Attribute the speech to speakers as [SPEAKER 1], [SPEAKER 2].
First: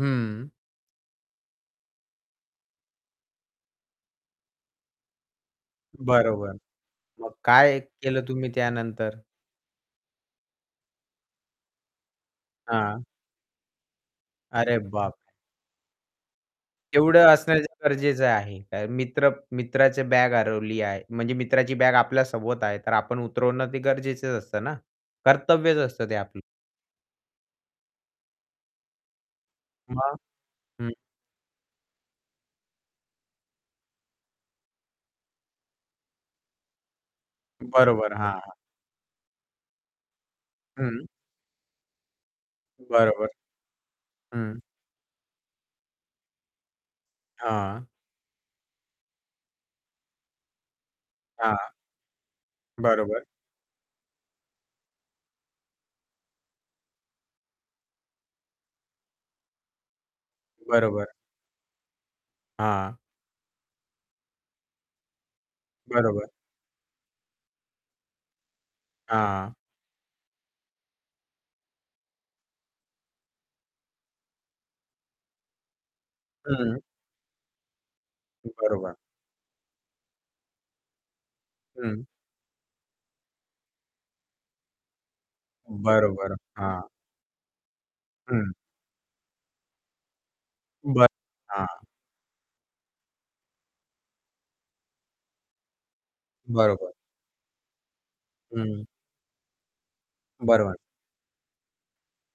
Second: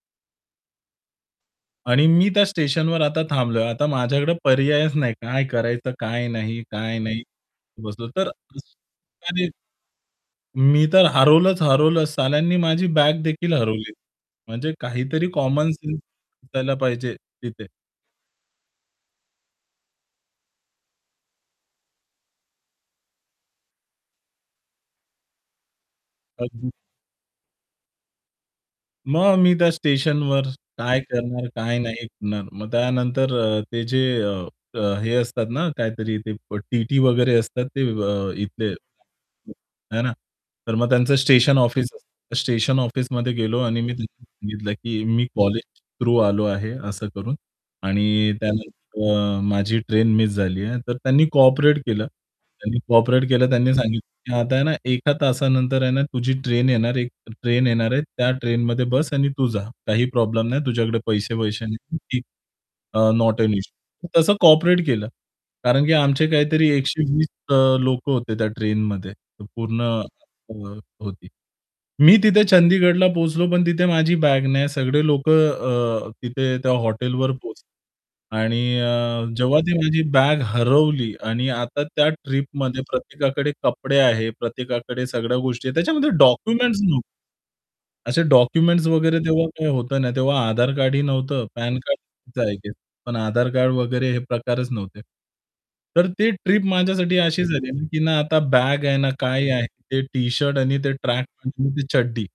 [SPEAKER 1] हं.
[SPEAKER 2] आणि मी त्या स्टेशनवर आता थांबलोय, आता माझ्याकडे पर्यायच नाही काय करायचं? काय
[SPEAKER 1] बरोबर.
[SPEAKER 2] नाही, काय नाही,
[SPEAKER 1] मग काय
[SPEAKER 2] बसलो
[SPEAKER 1] केलं
[SPEAKER 2] तर,
[SPEAKER 1] तुम्ही त्यानंतर?
[SPEAKER 2] त्याने मी तर हरवलंच हरवलं साल्यांनी माझी
[SPEAKER 1] हां.
[SPEAKER 2] बॅग देखील हरवली. म्हणजे
[SPEAKER 1] अरे
[SPEAKER 2] काहीतरी
[SPEAKER 1] बापरे!
[SPEAKER 2] कॉमन सेंस असायला पाहिजे
[SPEAKER 1] तेवढं असणं
[SPEAKER 2] तिथे.
[SPEAKER 1] गरजेचं आहे. मित्र मित्राची बॅग हरवली आहे. म्हणजे मित्राची बॅग आपल्या सोबत आहे तर आपण उतरवणं ते गरजेचं असतं ना. कर्तव्यच असतं ते आपलं.
[SPEAKER 2] अगदी. मग मी त्या
[SPEAKER 1] मग?
[SPEAKER 2] स्टेशनवर
[SPEAKER 1] हं.
[SPEAKER 2] काय करणार काय नाही करणार. मग त्यानंतर अ, ते जे अ, हे असतात ना, काहीतरी ते टीटी वगैरे असतात ते
[SPEAKER 1] बरोबर. हां, हां.
[SPEAKER 2] इथले है ना, तर मग
[SPEAKER 1] हं.
[SPEAKER 2] त्यांचं स्टेशन ऑफिस असतं स्टेशन
[SPEAKER 1] बरोबर.
[SPEAKER 2] ऑफिसमध्ये गेलो आणि मी त्यांना
[SPEAKER 1] हं.
[SPEAKER 2] सांगितलं की मी कॉलेज थ्रू आलो आहे असं करून
[SPEAKER 1] हां.
[SPEAKER 2] आणि त्यानंतर अ, माझी ट्रेन मिस झाली आहे तर त्यांनी
[SPEAKER 1] हां.
[SPEAKER 2] कोऑपरेट केलं त्यांनी
[SPEAKER 1] बरोबर.
[SPEAKER 2] कोऑपरेट केलं त्यांनी सांगितलं की आता आहे ना, एका तासानंतर आहे ना, तुझी ट्रेन येणार एक ट्रेन येणार आहे त्या ट्रेनमध्ये बस आणि तू जा काही प्रॉब्लेम नाही तुझ्याकडे
[SPEAKER 1] बरोबर.
[SPEAKER 2] पैसे पैसे नाही.
[SPEAKER 1] हां.
[SPEAKER 2] अ, "नॉट ॲन इश्यू" तसं कॉऑपरेट केलं. कारण की आमचे
[SPEAKER 1] बरोबर.
[SPEAKER 2] काहीतरी 120 अ, लोकं होते त्या ट्रेनमध्ये
[SPEAKER 1] हां.
[SPEAKER 2] पूर्ण अ, होती. मी तिथे चंदीगडला पोहोचलो पण तिथे माझी बॅग नाही सगळे लोकं अ, तिथे त्या
[SPEAKER 1] हं.
[SPEAKER 2] हॉटेलवर पोहोचले आणि
[SPEAKER 1] बरोबर.
[SPEAKER 2] अ, जेव्हा ती माझी बॅग हरवली आणि आता
[SPEAKER 1] हं.
[SPEAKER 2] त्या ट्रिपमध्ये प्रत्येकाकडे कपडे आहेत, प्रत्येकाकडे सगळ्या गोष्टी आहेत त्याच्यामध्ये
[SPEAKER 1] बरोबर.
[SPEAKER 2] डॉक्युमेंट्स
[SPEAKER 1] हां.
[SPEAKER 2] नव्हते. असे
[SPEAKER 1] हं.
[SPEAKER 2] डॉक्युमेंट्स वगैरे तेव्हा काही होतं नाही तेव्हा आधार कार्डही
[SPEAKER 1] ब
[SPEAKER 2] नव्हतं,
[SPEAKER 1] हां.
[SPEAKER 2] पॅन कार्ड होतं आय गेस. पण आधार कार्ड वगैरे हे प्रकारच नव्हते. तर ते ट्रिप
[SPEAKER 1] बरोबर.
[SPEAKER 2] माझ्यासाठी अशी झाली ना, की ना, आता बॅग
[SPEAKER 1] हं.
[SPEAKER 2] आहे ना काय आहे ते टी-शर्ट
[SPEAKER 1] बरोबर.
[SPEAKER 2] आणि ते ट्रॅक पँट आणि ते चड्डी